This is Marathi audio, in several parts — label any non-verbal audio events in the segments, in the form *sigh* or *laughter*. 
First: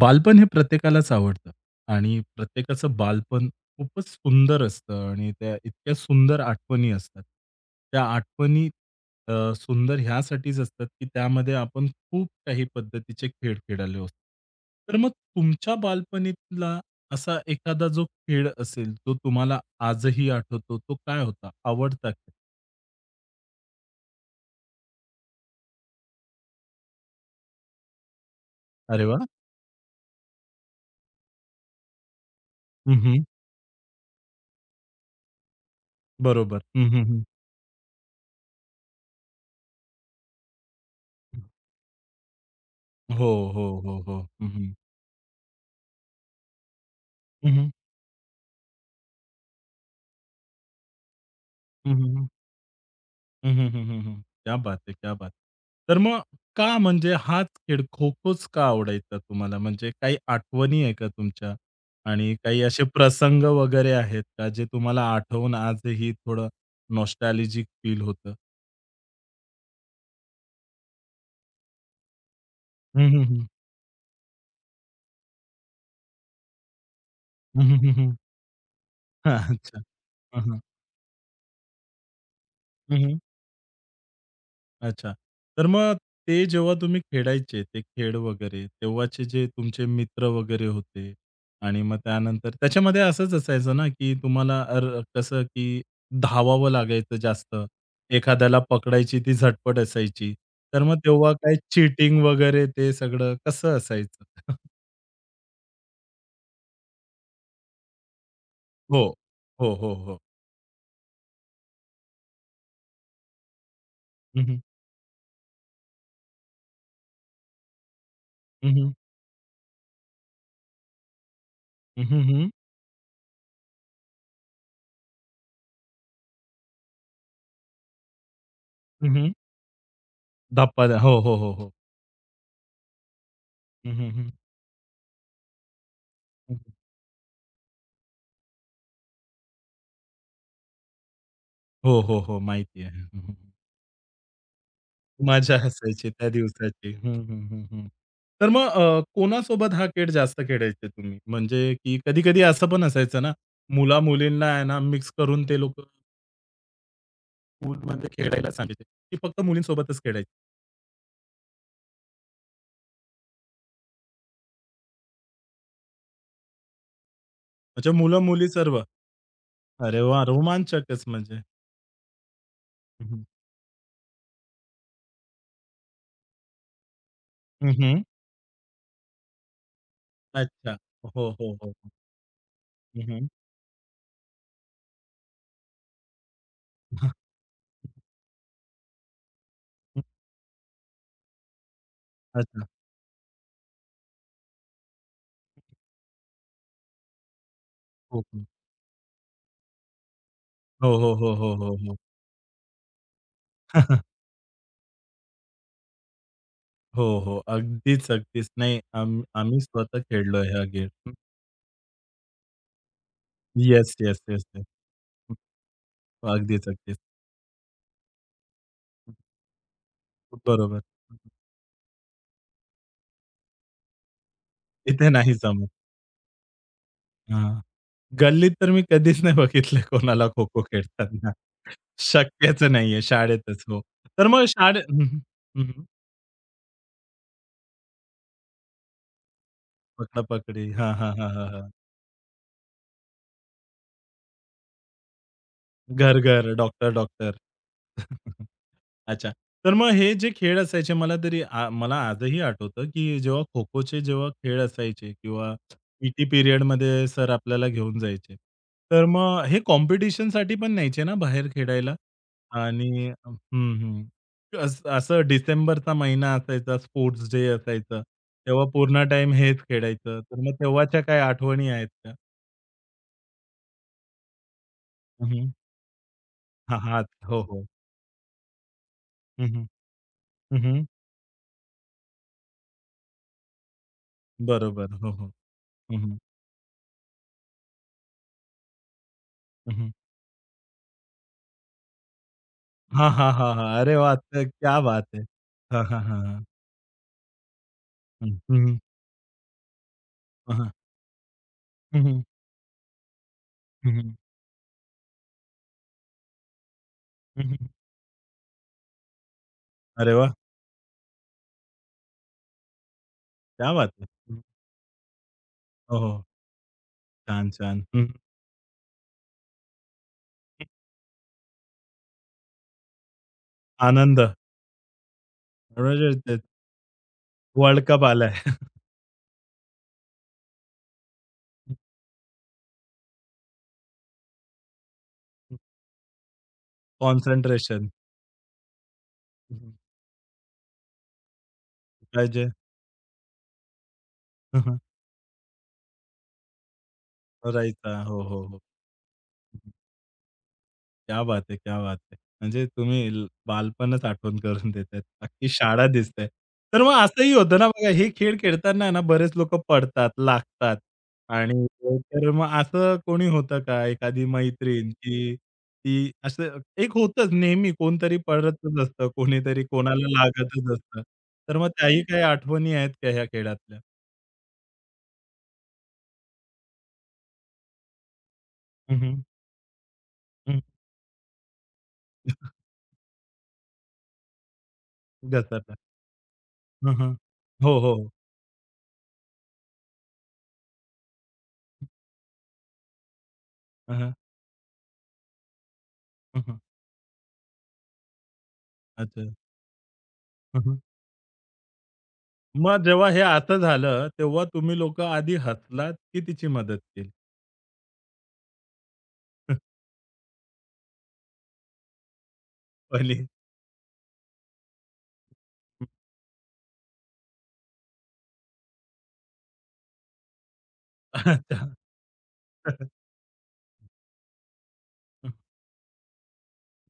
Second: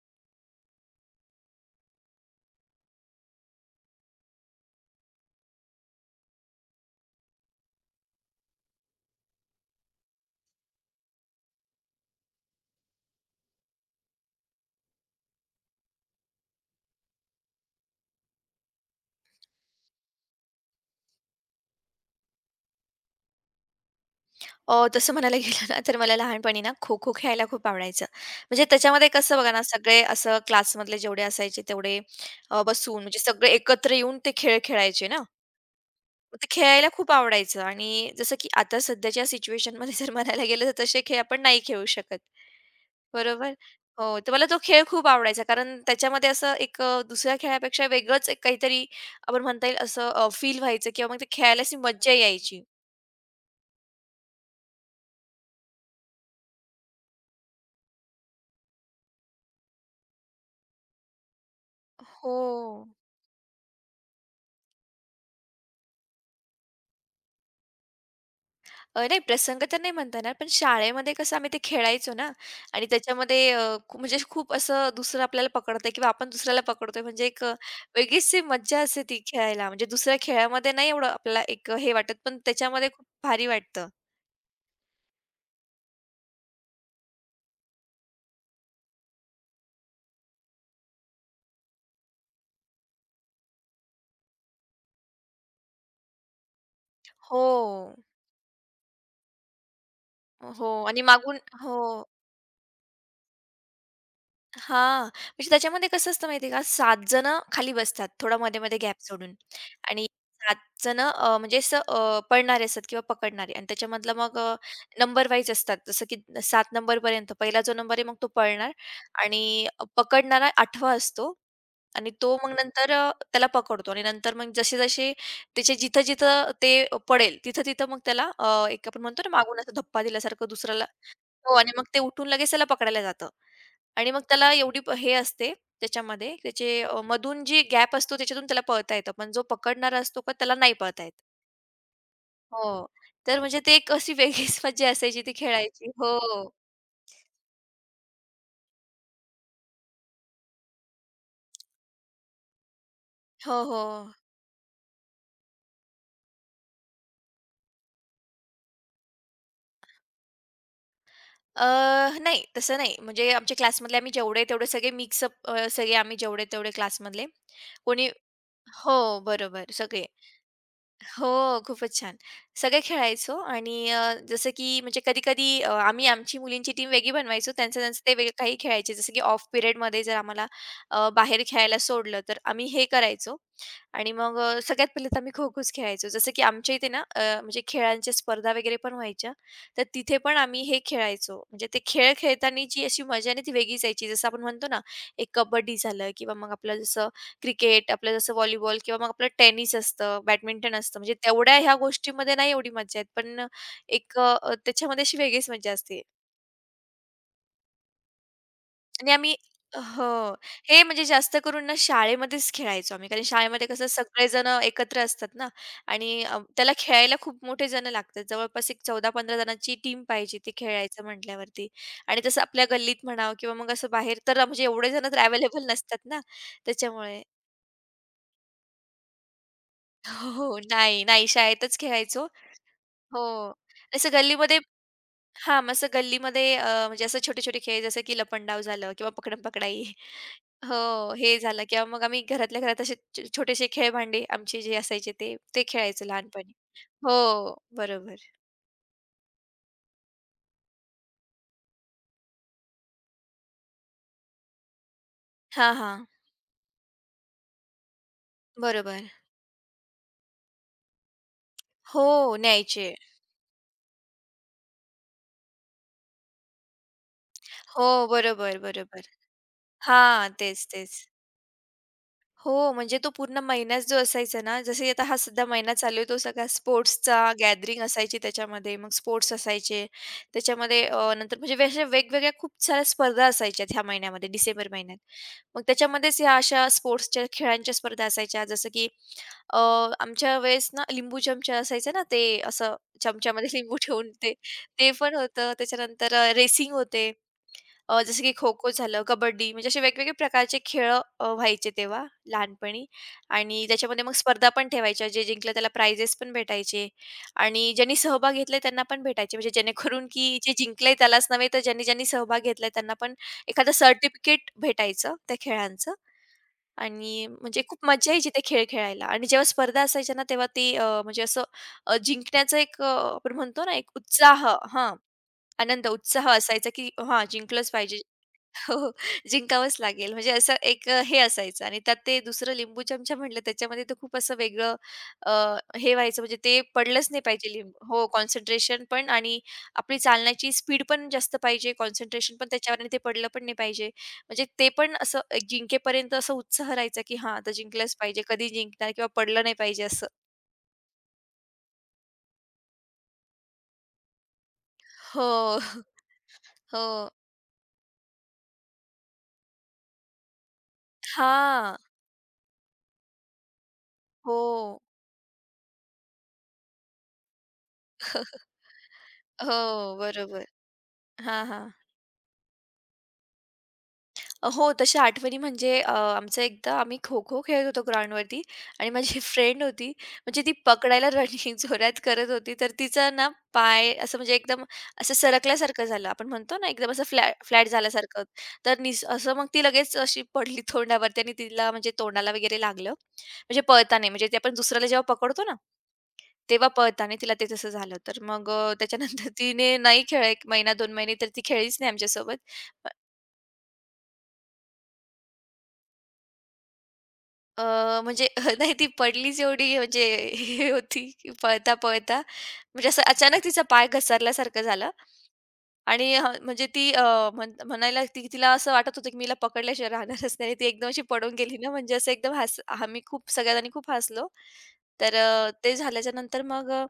बालपण हे प्रत्येकालाच आवडतं आणि प्रत्येकाचं बालपण खूपच सुंदर असतं आणि त्या इतक्या सुंदर आठवणी असतात. त्या आठवणी सुंदर ह्यासाठीच असतात, की त्यामध्ये आपण खूप काही पद्धतीचे खेळ खेळाले असतो. तर मग तुमच्या बालपणीतला असा एखादा जो खेळ असेल, जो तुम्हाला आजही आठवतो, तो काय होता? आवडता खेळ? तसं म्हणायला गेलं ना, तर मला लहानपणी ना खो-खो खेळायला खूप आवडायचं. म्हणजे अरे त्याच्यामध्ये वाह! कसं बघा ना, सगळे असं क्लासमधले जेवढे असायचे तेवढे हं, बसून म्हणजे हं. सगळे एकत्र येऊन ते खेळ खेळायचे ना. मग ते बरोबर. खेळायला हं, हं, खूप हं. आवडायचं आणि जसं की आता सध्याच्या सिच्युएशनमध्ये जर म्हणायला गेलं तर तसे खेळ आपण नाही खेळू शकत. हो, बरोबर? हो, हो, हो, हो. तर मला तो हं. खेळ खूप आवडायचा कारण त्याच्यामध्ये असं एक दुसऱ्या हं, हं. खेळापेक्षा वेगळंच एक काहीतरी आपण म्हणता येईल असं फील व्हायचं किंवा मग ते खेळायला अशी हं, मज्जा हं, हं. यायची. हं, हं, हं, हं, हं. क्या बात है! क्या बात! तर मग का म्हणजे हाच खेळ खो-खोच का आवडायचा तुम्हाला? म्हणजे काही आठवणी आहे का तुमच्या? आणि हो. काही असे प्रसंग वगैरे आहेत का जे तुम्हाला आठवून आजही थोडं नॉस्टॅल्जिक फील होतं? नाही प्रसंग तर नाही म्हणता येणार, पण शाळेमध्ये कसं आम्ही ते खेळायचो ना आणि हं, हं, हं. त्याच्यामध्ये अ, खू म्हणजे खूप असं दुसरं आपल्याला पकडतंय किंवा आपण दुसऱ्याला पकडतोय म्हणजे एक हं, हं, हं, हं. वेगळीच ती मज्जा असते ती हां, खेळायला. अच्छा. म्हणजे दुसऱ्या खेळामध्ये नाही एवढं आपल्याला एक हे वाटत, पण त्याच्यामध्ये खूप भारी वाटतं. अच्छा. तर मग ते जेव्हा तुम्ही खेळायचे ते खेळ वगैरे, तेव्हाचे जे तुमचे मित्र वगैरे होते आणि मग त्यानंतर त्याच्यामध्ये असंच असायचं ना, की तुम्हाला कसं की धावावं लागायचं जास्त. हो. एखाद्याला पकडायची ती झटपट असायची. हो तर मग आणि तेव्हा मागून काय हो. चीटिंग वगैरे ते सगळं कसं असायचं? *laughs* हां, म्हणजे त्याच्यामध्ये कसं असतं माहिती आहे का, 7 जणं खाली बसतात, थोडा मध्ये-मध्ये गॅप हो. सोडून हो, हो, आणि हो. 7 जणं म्हणजे असं पळणारे असतात किंवा पकडणारे आणि त्याच्यामधलं मग हं, हं. नंबर वाईज असतात. जसं की 7 नंबरपर्यंत पहिला जो नंबर आहे, मग तो पळणार हं, हं. आणि पकडणारा 8वा असतो आणि तो हं, मग नंतर त्याला पकडतो आणि नंतर मग जसे-जसे त्याचे जिथं-जिथं ते पडेल, तिथं-तिथं मग त्याला एक आपण म्हणतो ना, मागून असा धप्पा दिल्यासारखं दुसऱ्याला धप्पा हो, हो, हो, हो आणि हो. मग ते उठून लगेच त्याला पकडायला जातं हं, आणि हं, मग हं. त्याला एवढी हे असते त्याच्यामध्ये त्याचे मधून जी गॅप असतो त्याच्यातून त्याला पळता येतं. पण जो पकडणारा असतो का त्याला नाही पळता येत. हो, हो, हो. माहिती हो. आहे. हं, तर हं. म्हणजे ते एक अशी वेगळीच *laughs* मज्जा असायची ती मजा खेळायची. असायची त्या हो. दिवसाची. हं, हं, हं, हं. तर मग कोणासोबत हा खेळ जास्त खेळायचे तुम्ही? म्हणजे की कधी-कधी असं पण असायचं ना, हो, हो. मुला-मुलींना आहे ना, मिक्स करून ते लोकं स्कूलमध्ये खेळायला सांगायचे, की फक्त मुलींसोबतच खेळायचे. अ, नाही तसं नाही. म्हणजे आमच्या क्लासमधले आम्ही जेवढे तेवढे सगळे मिक्सअप सगळे आम्ही जेवढे तेवढे क्लासमधले. म्हणजे कोणी मुलं-मुली सर्व. हो, बरोबर अरे सगळे. वाह! रोमांचकच म्हणजे. हो, खूपच छान. सगळे हं, हं. खेळायचो आणि जसं की म्हणजे कधी-कधी आम्ही आमची मुलींची टीम वेगळी बनवायचो. त्यांचं-त्यांचं ते वेगळं काही खेळायचे. जसं की ऑफ पिरियडमध्ये जर आम्हाला अच्छा. हो, बाहेर हो, हो, हो. खेळायला सोडलं, तर आम्ही हे हं, हं. करायचो आणि मग सगळ्यात पहिले तर आम्ही खो-खोच खेळायचो. जसं की आमच्या इथे ना *laughs* म्हणजे खेळांच्या स्पर्धा वगैरे पण व्हायच्या. तर तिथे पण आम्ही हे खेळायचो. म्हणजे ते खेळ खेळताना अच्छा. जी अशी मजा आहे ना, ती वेगळीच यायची. जसं आपण म्हणतो ना, एक कबड्डी झालं किंवा मग आपलं जसं क्रिकेट, आपलं हो, जसं हो. व्हॉलीबॉल किंवा मग आपलं टेनिस असतं, बॅडमिंटन हो, असतं. म्हणजे हो, हो, हो, तेवढ्या ह्या हो, हो. गोष्टींमध्ये नाही एवढी मज्जा येत. पण एक *laughs* त्याच्यामध्ये अशी वेगळीच मज्जा असते. हो, हो. अगदीच, अगदीच. नाही आणि आम्ही आम्ही स्वतः हो. खेळलोय हा हे म्हणजे गेम. जास्त करून ना शाळेमध्येच खेळायचो आम्ही. कारण शाळेमध्ये कसं येस, येस, येस, सगळेजण येस. एकत्र असतात ना आणि अगदीच, त्याला अगदीच. खेळायला खूप मोठे जण लागतात. जवळपास एक 14-15 जणांची टीम पाहिजे ते बरोबर. खेळायचं म्हटल्यावरती. आणि तसं आपल्या गल्लीत म्हणावं किंवा मग असं बाहेर तर म्हणजे एवढे जण इथे तर नाही जमत. अवेलेबल नसतात ना त्याच्यामुळे. हां. गल्लीत तर मी कधीच नाही बघितलं कोणाला हो, हो. खो-खो नाही, नाही खेळताना. शाळेतच खेळायचो शक्यच नाहीये हो. शाळेतच. हो. असं तर मग गल्लीमध्ये हं, हं. हां, हं, मग हं. असं गल्लीमध्ये म्हणजे असं छोटे-छोटे खेळ जसं की लपंडाव झालं किंवा पकडम-पकडाई. *laughs* पकडापकडी. हो, हां, हां, हां, हे हां, झालं हां. किंवा मग आम्ही घरातल्या घरात असे छोटेसे खेळ भांडे आमचे जे असायचे ते खेळायचो लहानपणी. घर-घर, डॉक्टर-डॉक्टर. हो, बरोबर. *laughs* अच्छा. तर मग हे जे खेळ असायचे मला तरी मला आजही आठवतं, की जेव्हा खो-खोचे जेव्हा खेळ असायचे किंवा हां, हां. पीटी पिरियडमध्ये सर आपल्याला घेऊन जायचे. तर बरोबर. मग हे कॉम्पिटिशनसाठी पण न्यायचे ना बाहेर खेळायला? हो, न्यायचे. आणि हं, हं. असं डिसेंबरचा महिना असायचा, स्पोर्ट्स डे हो, असायचा. बरोबर, तेव्हा बरोबर. पूर्ण टाईम हेच खेळायचं. हां, तर मग तेच, तेव्हाच्या तेच. काही आठवणी आहेत का? हो, म्हणजे तो पूर्ण महिनाच जो असायचा ना, जसं आता हा हं, सध्या हं. महिना चालू आहे, तो सगळा हां, स्पोर्ट्सचा हो, हो. गॅदरिंग असायची त्याच्यामध्ये. मग स्पोर्ट्स हं, हं. असायचे. त्याच्यामध्ये अ, नंतर म्हणजे वे- अशा वेगवेगळ्या खूप साऱ्या स्पर्धा असायच्या ह्या महिन्यामध्ये, डिसेंबर बरोबर. महिन्यात. हो, हो. मग हं, हं. त्याच्यामध्येच ह्या अशा स्पोर्ट्सच्या खेळांच्या स्पर्धा असायच्या. जसं की अ, हं, हं. आमच्या वेळेस ना लिंबू चमचा असायचं ना, ते असं हां, हां, चमच्यामध्ये हां, *laughs* हां. लिंबू अरे ठेवून वा, ते, क्या ते बात पण है! होतं. हां, हां, त्याच्यानंतर हां, हां. रेसिंग होते. जसं हं, की खो-खो हं, झालं, कबड्डी म्हणजे असे वेगवेगळे हां, प्रकारचे हां. खेळ व्हायचे तेव्हा हं, हं. लहानपणी आणि त्याच्यामध्ये मग स्पर्धा पण ठेवायच्या. जे जिंकलं त्याला प्राइजेस पण भेटायचे आणि ज्यांनी सहभाग घेतलाय त्यांना पण भेटायचे. म्हणजे जेणेकरून अरे वाह! की जे जिंकलंय त्यालाच नव्हे, तर ज्यांनी ज्यांनी सहभाग घेतलाय त्यांना पण एखादं क्या बात है! हं. सर्टिफिकेट भेटायचं त्या खेळांचं हो, हो. आणि छान, म्हणजे खूप छान. हं. मज्जा यायची ते खेळ खेळायला आणि जेव्हा स्पर्धा असायच्या ना, तेव्हा ती म्हणजे असं जिंकण्याचं एक आपण म्हणतो ना, एक आनंद उत्साह हां, आनंद, म्हणजे उत्साह तेच असायचा की हां, जिंकलंच वर्ल्ड पाहिजे. कप आलाय. *laughs* हो, हो. जिंकावंच लागेल. म्हणजे असं एक हे असायचं आणि त्यात ते दुसरं लिंबू चमचा म्हटलं त्याच्यामध्ये तर खूप असं वेगळं अ, *laughs* हे व्हायचं म्हणजे ते पडलंच नाही पाहिजे लिंबू. कॉन्सन्ट्रेशन हो, कॉन्सन्ट्रेशन पण आणि आपली चालण्याची स्पीड पण जास्त पाहिजे, कॉन्सन्ट्रेशन पण पाहिजे. त्याच्यावर आणि ते पडलं पण नाही पाहिजे. म्हणजे ते पण *laughs* असं एक जिंकेपर्यंत असं उत्साह राहायचा, की हां, आता जिंकलंच राहायचा. पाहिजे, हो, हो, कधी हो. जिंकणार किंवा पडलं नाही पाहिजे असं. क्या बात है! क्या बात है! म्हणजे तुम्ही बालपणच आठवण करून देतायत. अख्खी हो, *laughs* शाळा दिसते. तर मग हो. असंही होतं ना बघा, हे खेळ खेळताना आहे ना बरेच लोकं पडतात, लागतात आणि हां. तर मग असं कोणी होतं का एखादी हो. मैत्रीण, की ती असं एक होतंच नेहमी कोणतरी पडतच असतं, हो, कोणीतरी कोणाला बरोबर. लागतच असतं. हां, तर हां. मग त्याही काही आठवणी आहेत का ह्या खेळातल्या? हो, तशा आठवणी म्हणजे आमचं एकदा आम्ही खो-खो खेळत होतो ग्राउंडवरती आणि हं, माझी *laughs* हं. फ्रेंड होती, म्हणजे ती पकडायला रनिंग जोरात करत होती, तर तिचा ना पाय असं म्हणजे एकदम असं घसरला. सरकल्यासारखं झालं. आपण म्हणतो ना एकदम हं, असं हं. फ्लॅट हो, हो. झाल्यासारखं. तर असं मग ती लगेच अशी पडली तोंडावरती आणि तिला म्हणजे तोंडाला वगैरे लागलं. म्हणजे हं, पळताना हं. म्हणजे ते आपण दुसऱ्याला जेव्हा पकडतो ना, तेव्हा पळताना तिला ते तसं झालं. तर मग त्याच्यानंतर अच्छा. *laughs* तिने नाही खेळ 1 महिना, 2 महिने तर ती खेळलीच नाही आमच्यासोबत. मग जेव्हा हे असं झालं, तेव्हा तुम्ही लोकं आधी हसलात, की तिची मदत केली? म्हणजे *laughs* नाही ती पडलीच एवढी *laughs* म्हणजे हे होती की पळता, पळता म्हणजे असं पहिली. अचानक तिचा पाय घसरल्यासारखं झालं आणि म्हणजे ती अ, म्हण म्हणायला ती तिला असं वाटत होतं की मी पकडल्याशिवाय राहणारच नाही. ती एकदम अशी पडून गेली ना अच्छा. म्हणजे असं एकदम आम्ही खूप सगळ्यांनी खूप हसलो. तर ते झाल्याच्यानंतर मग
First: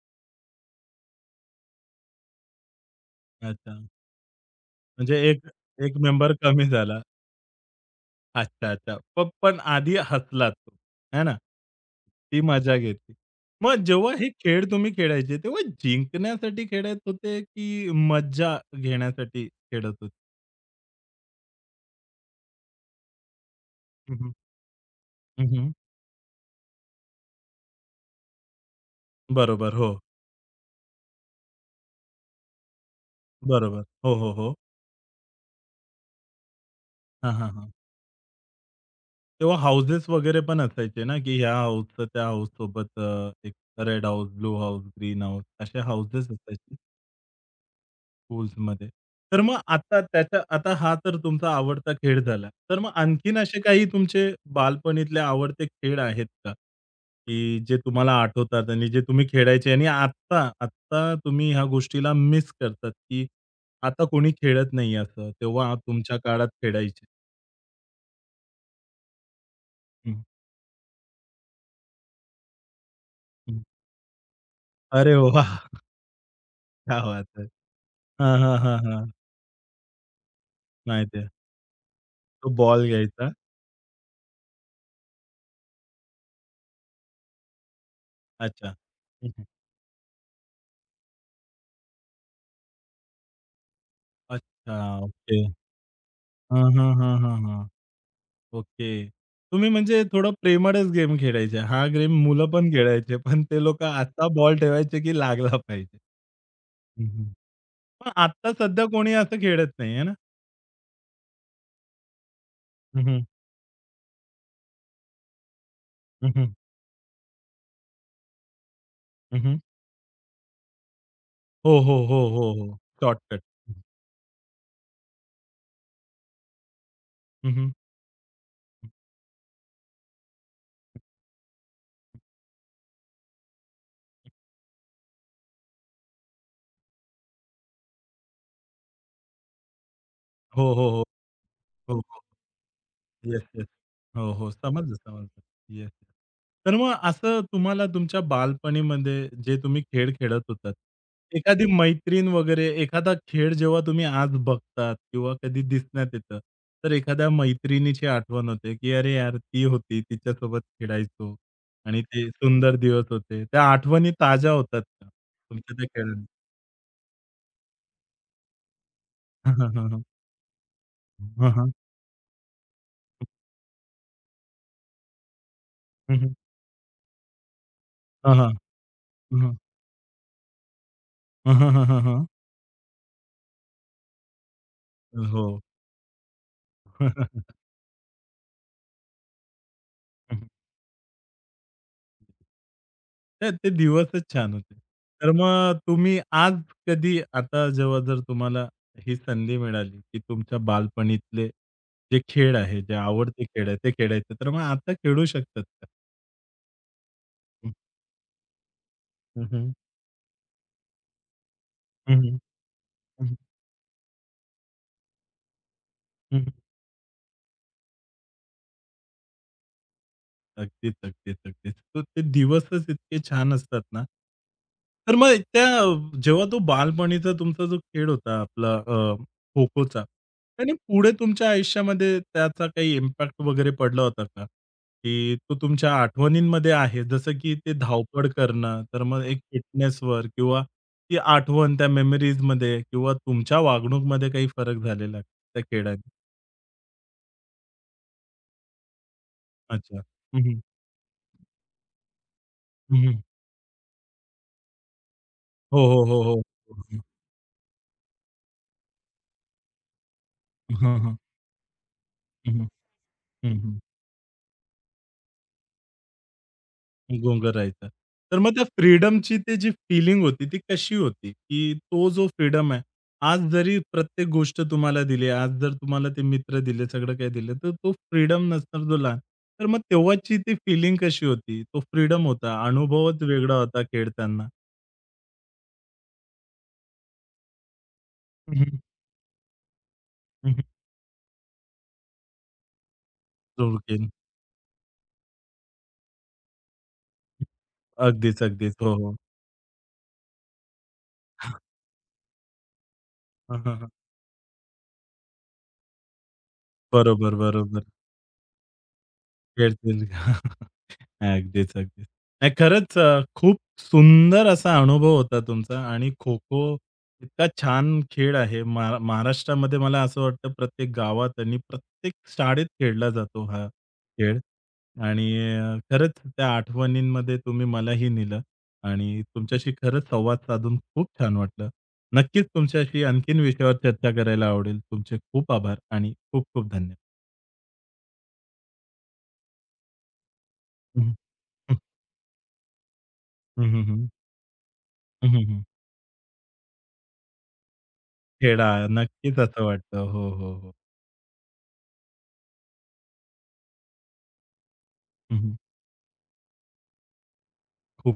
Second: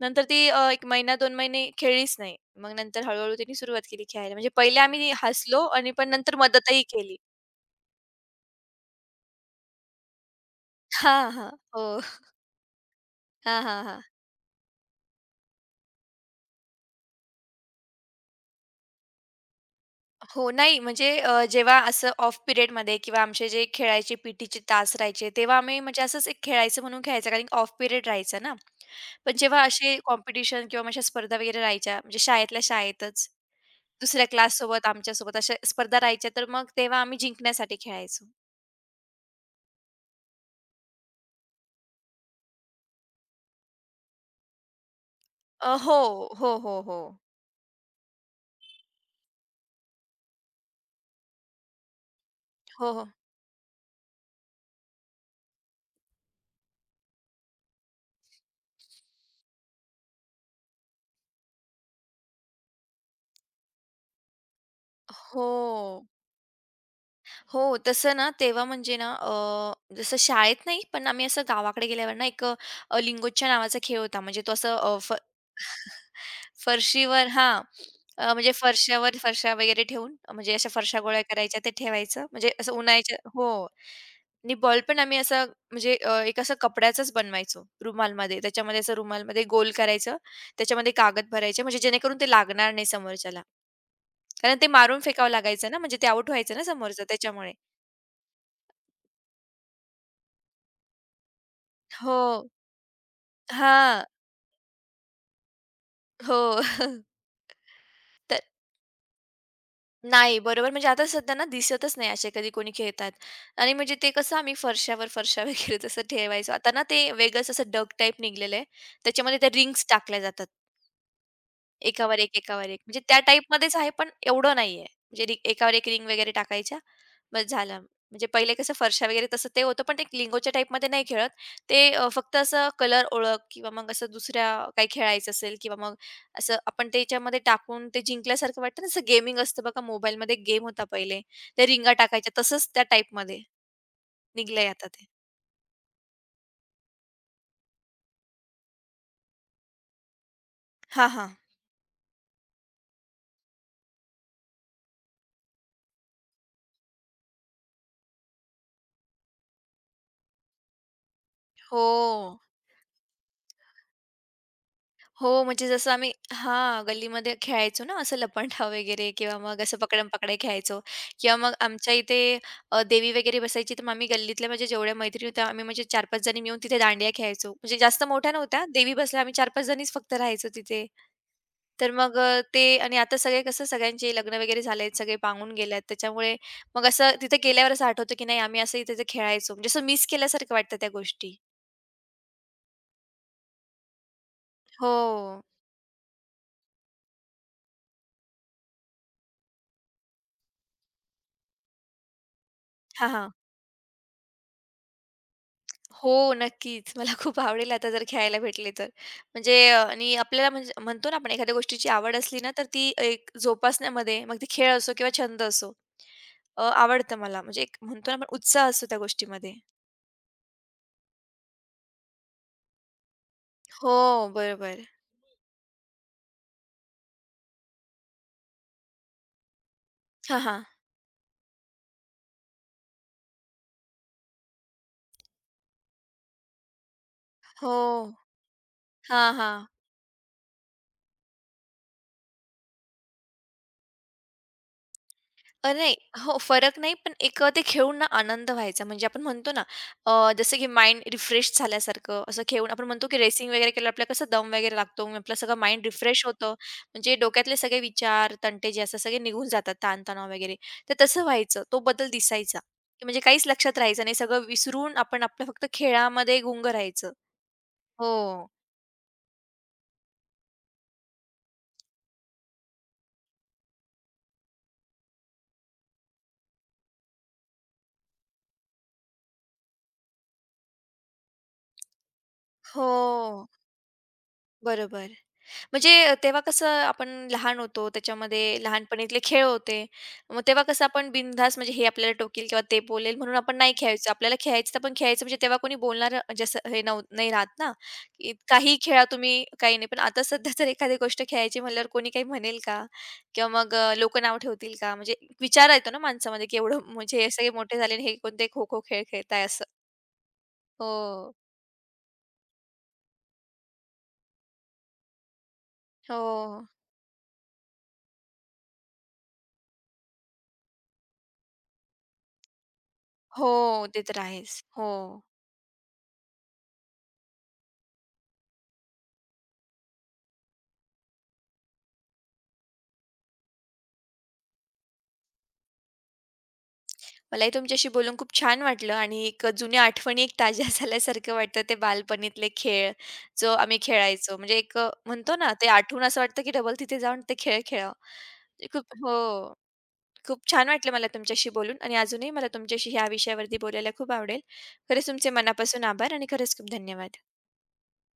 नंतर ती 1 महिना 2 महिने खेळलीच नाही. मग नंतर हळू-हळू तिने अच्छा. सुरुवात केली खेळायला. म्हणजे पहिले आम्ही म्हणजे एक हसलो आणि एक पण मेंबर नंतर कमी मदतही झाला. केली. अच्छा, अच्छा. पण आधी हसलात तुम्ही, है हां, ना? हां. हो. ती मजा घेतली. हां, हां, मग हां. जेव्हा हे खेळ तुम्ही खेळायचे, तेव्हा जिंकण्यासाठी खेळत होते, की मज्जा घेण्यासाठी खेळत होते? हो, नाही म्हणजे जेव्हा असं ऑफ पिरियडमध्ये किंवा आमचे जे खेळायचे हं, हं. पीटीचे तास राहायचे, तेव्हा आम्ही म्हणजे असंच एक खेळायचं म्हणून खेळायचं कारण ऑफ पिरियड राहायचा ना. पण जेव्हा बरोबर. हो. असे कॉम्पिटिशन किंवा अशा स्पर्धा वगैरे राहायच्या म्हणजे शाळेतल्या शाळेतच, बरोबर. हो, दुसऱ्या हो, हो. क्लाससोबत, आमच्यासोबत अशा स्पर्धा राहायच्या, तर मग तेव्हा आम्ही हां, हां, हां. जिंकण्यासाठी खेळायचो. तेव्हा हाउसेस वगैरे पण असायचे ना, की ह्या हाउसचं त्या हाउससोबत एक red house, blue house, green house असे हो, हाउसेस हो, असायचे हो, हो. स्कूल्समध्ये. तर मग आता त्याच्या आता हा तर तुमचा आवडता खेळ झाला. तर हो, मग हो. आणखीन असे काही तुमचे बालपणीतले आवडते खेळ आहेत का? की जे तुम्हाला आठवतात आणि जे तुम्ही खेळायचे आणि आत्ता, आत्ता तुम्ही ह्या गोष्टीला मिस करतात, की आता कोणी खेळत नाही असं. तेव्हा हो. तुमच्या काळात खेळायचे? हो, तसं ना तेव्हा म्हणजे ना जसं हं, शाळेत नाही, पण आम्ही असं गावाकडे गेल्यावर ना एक लिंगोच्या हं. नावाचा खेळ होता. म्हणजे तो असं अ, फ अरे वाह! *laughs* क्या फरशीवर बात है! हां, हां, म्हणजे हां, हां, हां. फरशावर फरशा वगैरे ठेवून म्हणजे अशा फरशा माहिती गोळा आहे. करायच्या ते ठेवायचं. तो म्हणजे असं बॉल उन्हाळ्याच्या घ्यायचा. हो आणि बॉल पण आम्ही असा म्हणजे एक असं कपड्याचाच बनवायचो रुमालमध्ये. अच्छा. त्याच्यामध्ये असं हं, रुमालमध्ये हं. गोल करायचं, त्याच्यामध्ये कागद भरायचे म्हणजे जेणेकरून ते लागणार नाही समोरच्याला. कारण ते अच्छा, मारून फेकावं ओके. लागायचं ना, म्हणजे ते आउट व्हायचं ना हां, हां, समोरचं हां, हां, त्याच्यामुळे. हां. ओके. तुम्ही म्हणजे थोडं प्रेमळच गेम खेळायचे. हा गेम हो. मुलं पण खेळायचे, पण ते लोकं हां. आत्ता बॉल ठेवायचे की लागला पाहिजे. हो. *laughs* हं, हं. पण तर आत्ता सध्या कोणी असं खेळत नाही आहे ना? नाही बरोबर म्हणजे आता सध्या ना दिसतच नाही असे कधी कोणी हं, खेळतात हं. आणि म्हणजे ते कसं आम्ही फरशावर फरशा वगैरे तसं *laughs* हं, ठेवायचो. हं. आता ना ते वेगळंच असं डग टाइप निघालेलं आहे. त्याच्यामध्ये हं, त्या हं. रिंग्स टाकल्या जातात. हो, हो, एकावर हो, एक, हो, एकावर हो. एक. म्हणजे त्या शॉर्टकट. टाईपमध्येच आहे, पण एवढं नाहीये. म्हणजे एकावर एक रिंग वगैरे टाकायच्या, बस हं, हं. झालं. म्हणजे पहिले कसं फरशा वगैरे तसं ते होतं, पण ते लिंगोच्या टाईपमध्ये नाही खेळत. ते फक्त असं कलर ओळख किंवा मग असं दुसऱ्या काही खेळायचं असेल किंवा मग असं आपण त्याच्यामध्ये टाकून ते जिंकल्यासारखं वाटतं ना, असं गेमिंग असतं बघा मोबाईलमध्ये गेम हो, होता हो, पहिले. त्या रिंगा हो, हो. टाकायच्या तसंच त्या टाईपमध्ये येस, येस. हो, हो. निघलंय आता समजलं, ते. समजलं. Yes, yes. तर मग असं तुम्हाला तुमच्या बालपणीमध्ये जे तुम्ही खेळ खेळत होतात, हां, हां. एखादी मैत्रीण वगैरे एखादा खेळ जेव्हा तुम्ही आज बघतात किंवा कधी दिसण्यात येतं, तर एखाद्या मैत्रिणीची आठवण होते, की "अरे यार, ती होती, तिच्यासोबत खेळायचो हो. आणि ते सुंदर दिवस होते." त्या आठवणी ताज्या होतात का हो, म्हणजे तुमच्या त्या जसं आम्ही खेळाने? हां, गल्लीमध्ये खेळायचो ना, असं लपंडाव वगैरे किंवा *laughs* हां, मग हां, असं हां, हां. पकडम-पकडाई खेळायचो किंवा हां, मग हां. आमच्या इथे देवी वगैरे बसायची, तर मग आम्ही गल्लीतल्या म्हणजे जेवढ्या मैत्रिणी होत्या, आम्ही म्हणजे हं, 4-5 हं. जणी मिळून तिथे दांडिया खेळायचो. म्हणजे जास्त मोठ्या हां, हां. नव्हत्या, देवी बसल्या आम्ही हं, हं. 4-5 जणीच फक्त राहायचो तिथे. तर मग ते आणि आता सगळे कसं सगळ्यांचे लग्न वगैरे झाले सगळे हो. पांगून गेले त्याच्यामुळे मग असं तिथे *laughs* गेल्यावर असं आठवतं, की नाही आम्ही असं इथे ते खेळायचो. म्हणजे असं मिस केल्यासारखं वाटतं त्या गोष्टी. नाही, ते दिवसच छान होते. हो. तर मग तुम्ही आज कधी आता जेव्हा जर तुम्हाला ही संधी मिळाली, की तुमच्या बालपणीतले जे खेळ आहे, जे हां, हां. आवडते खेळ आहे, ते खेळायचं, तर मग आता खेळू शकतात का? हो, नक्कीच. मला खूप आवडेल आता जर खेळायला भेटले तर. हं, म्हणजे हं. आणि आपल्याला म्हणजे म्हणतो ना आपण एखाद्या गोष्टीची आवड हं, हं. असली ना, तर ती एक हं, जोपासण्यामध्ये मग ते खेळ असो किंवा छंद असो हं. आवडतं मला. म्हणजे एक म्हणतो ना आपण उत्साह असतो त्या गोष्टीमध्ये. अगदीच, अगदीच, अगदीच. तर ते दिवसच इतके छान असतात हो, ना. बरोबर. तर मग त्या जेव्हा तो बालपणीचा तुमचा जो खेळ होता आपला खो-खोचा, हां, हां. त्याने पुढे तुमच्या आयुष्यामध्ये त्याचा काही इम्पॅक्ट वगैरे पडला होता का? की तो तुमच्या आठवणींमध्ये आहे जसं की ते हो. धावपळ करणं, तर मग हां, एक हां. फिटनेसवर किंवा ती आठवण त्या मेमरीजमध्ये किंवा तुमच्या वागणूकमध्ये काही फरक झालेला का त्या नाही. खेळाने? हो, फरक नाही, पण एक ते खेळून ना आनंद व्हायचा. म्हणजे आपण म्हणतो ना, अच्छा. हं, जसं हं. की माइंड रिफ्रेश झाल्यासारखं असं खेळून आपण म्हणतो की रेसिंग वगैरे केल्यावर आपल्याला कसं दम वगैरे लागतो. मग आपलं सगळं माइंड हो, हो, हो, रिफ्रेश हो. होतं. म्हणजे डोक्यातले सगळे विचार, तंटे जे असतात सगळे निघून जातात, ताणतणाव वगैरे. तर तसं व्हायचं. तो बदल दिसायचा, हं, हं. की म्हणजे काहीच हं, लक्षात हं. राहायचं नाही. सगळं विसरून आपण आपलं फक्त खेळामध्ये गुंग राहायचं. गुंग राहायचा. हो. तर मग त्या फ्रीडमची ती जी फीलिंग होती, ती कशी होती? की तो जो फ्रीडम आहे, आज जरी प्रत्येक गोष्ट तुम्हाला दिली, आज जर तुम्हाला ते मित्र दिले, सगळं काही दिलं, तर तो फ्रीडम नसणार जो लहान. तर मग तेव्हाची ती फीलिंग कशी होती? तो फ्रीडम होता, अनुभवच हो. वेगळा होता खेळताना. बरोबर. म्हणजे तेव्हा कसं आपण लहान होतो, हं, त्याच्यामध्ये हं. लहानपणीतले खेळ होते. मग हं, हं. तेव्हा कसं आपण बिनधास्त म्हणजे हे आपल्याला टोकील किंवा ते बोलेल म्हणून आपण नाही जोडतील. खेळायचो. आपल्याला खेळायचं तर आपण खेळायचं म्हणजे तेव्हा कोणी बोलणारं म्हणजे असं हे नाही राहत ना, की अगदीच, अगदीच. काहीही हो, खेळा हो. तुम्ही, काही नाही. पण आता सध्या जर एखादी गोष्ट खेळायची म्हटल्यावर कोणी काही म्हणेल का? किंवा हां, मग हां, हां. लोकं नाव ठेवतील का? म्हणजे विचार येतो ना माणसामध्ये, की एवढं म्हणजे हे बरोबर, सगळे मोठे बरोबर. झाले आणि हे कोणते खो-खो खेळ खेळताय असं. खेळतील. *laughs* हो. अगदीच, अगदीच. नाही खरंच खूप सुंदर असा अनुभव होता तुमचा आणि हो. खो-खो हो. इतका छान खेळ आहे. महाराष्ट्रामध्ये मला असं वाटतं प्रत्येक गावात आणि प्रत्येक शाळेत खेळला जातो हो, हा ते तर खेळ आहेच. हो. आणि खरंच त्या आठवणींमध्ये तुम्ही मलाही नेलं आणि तुमच्याशी खरंच संवाद साधून खूप छान वाटलं. नक्कीच तुमच्याशी आणखीन विषयावर चर्चा करायला आवडेल. तुमचे खूप आभार आणि खूप खूप धन्यवाद. मलाही तुमच्याशी बोलून खूप छान वाटलं आणि एक जुन्या आठवणी एक ताज्या *laughs* हं, हं. झाल्यासारखं वाटतं. ते बालपणीतले खेळ जो हं, आम्ही हं, हं. खेळायचो. म्हणजे एक म्हणतो ना, हं, ते आठवून असं वाटतं की डबल तिथे जाऊन ते खेळ खेळावं. ते छेडा. खूप नक्कीच हो. असं वाटतं. हो, खूप हो, छान हो. वाटलं मला तुमच्याशी बोलून आणि अजूनही मला तुमच्याशी ह्या विषयावरती बोलायला खूप आवडेल. खरंच तुमचे हं, मनापासून आभार आणि खरंच खूप धन्यवाद. खूप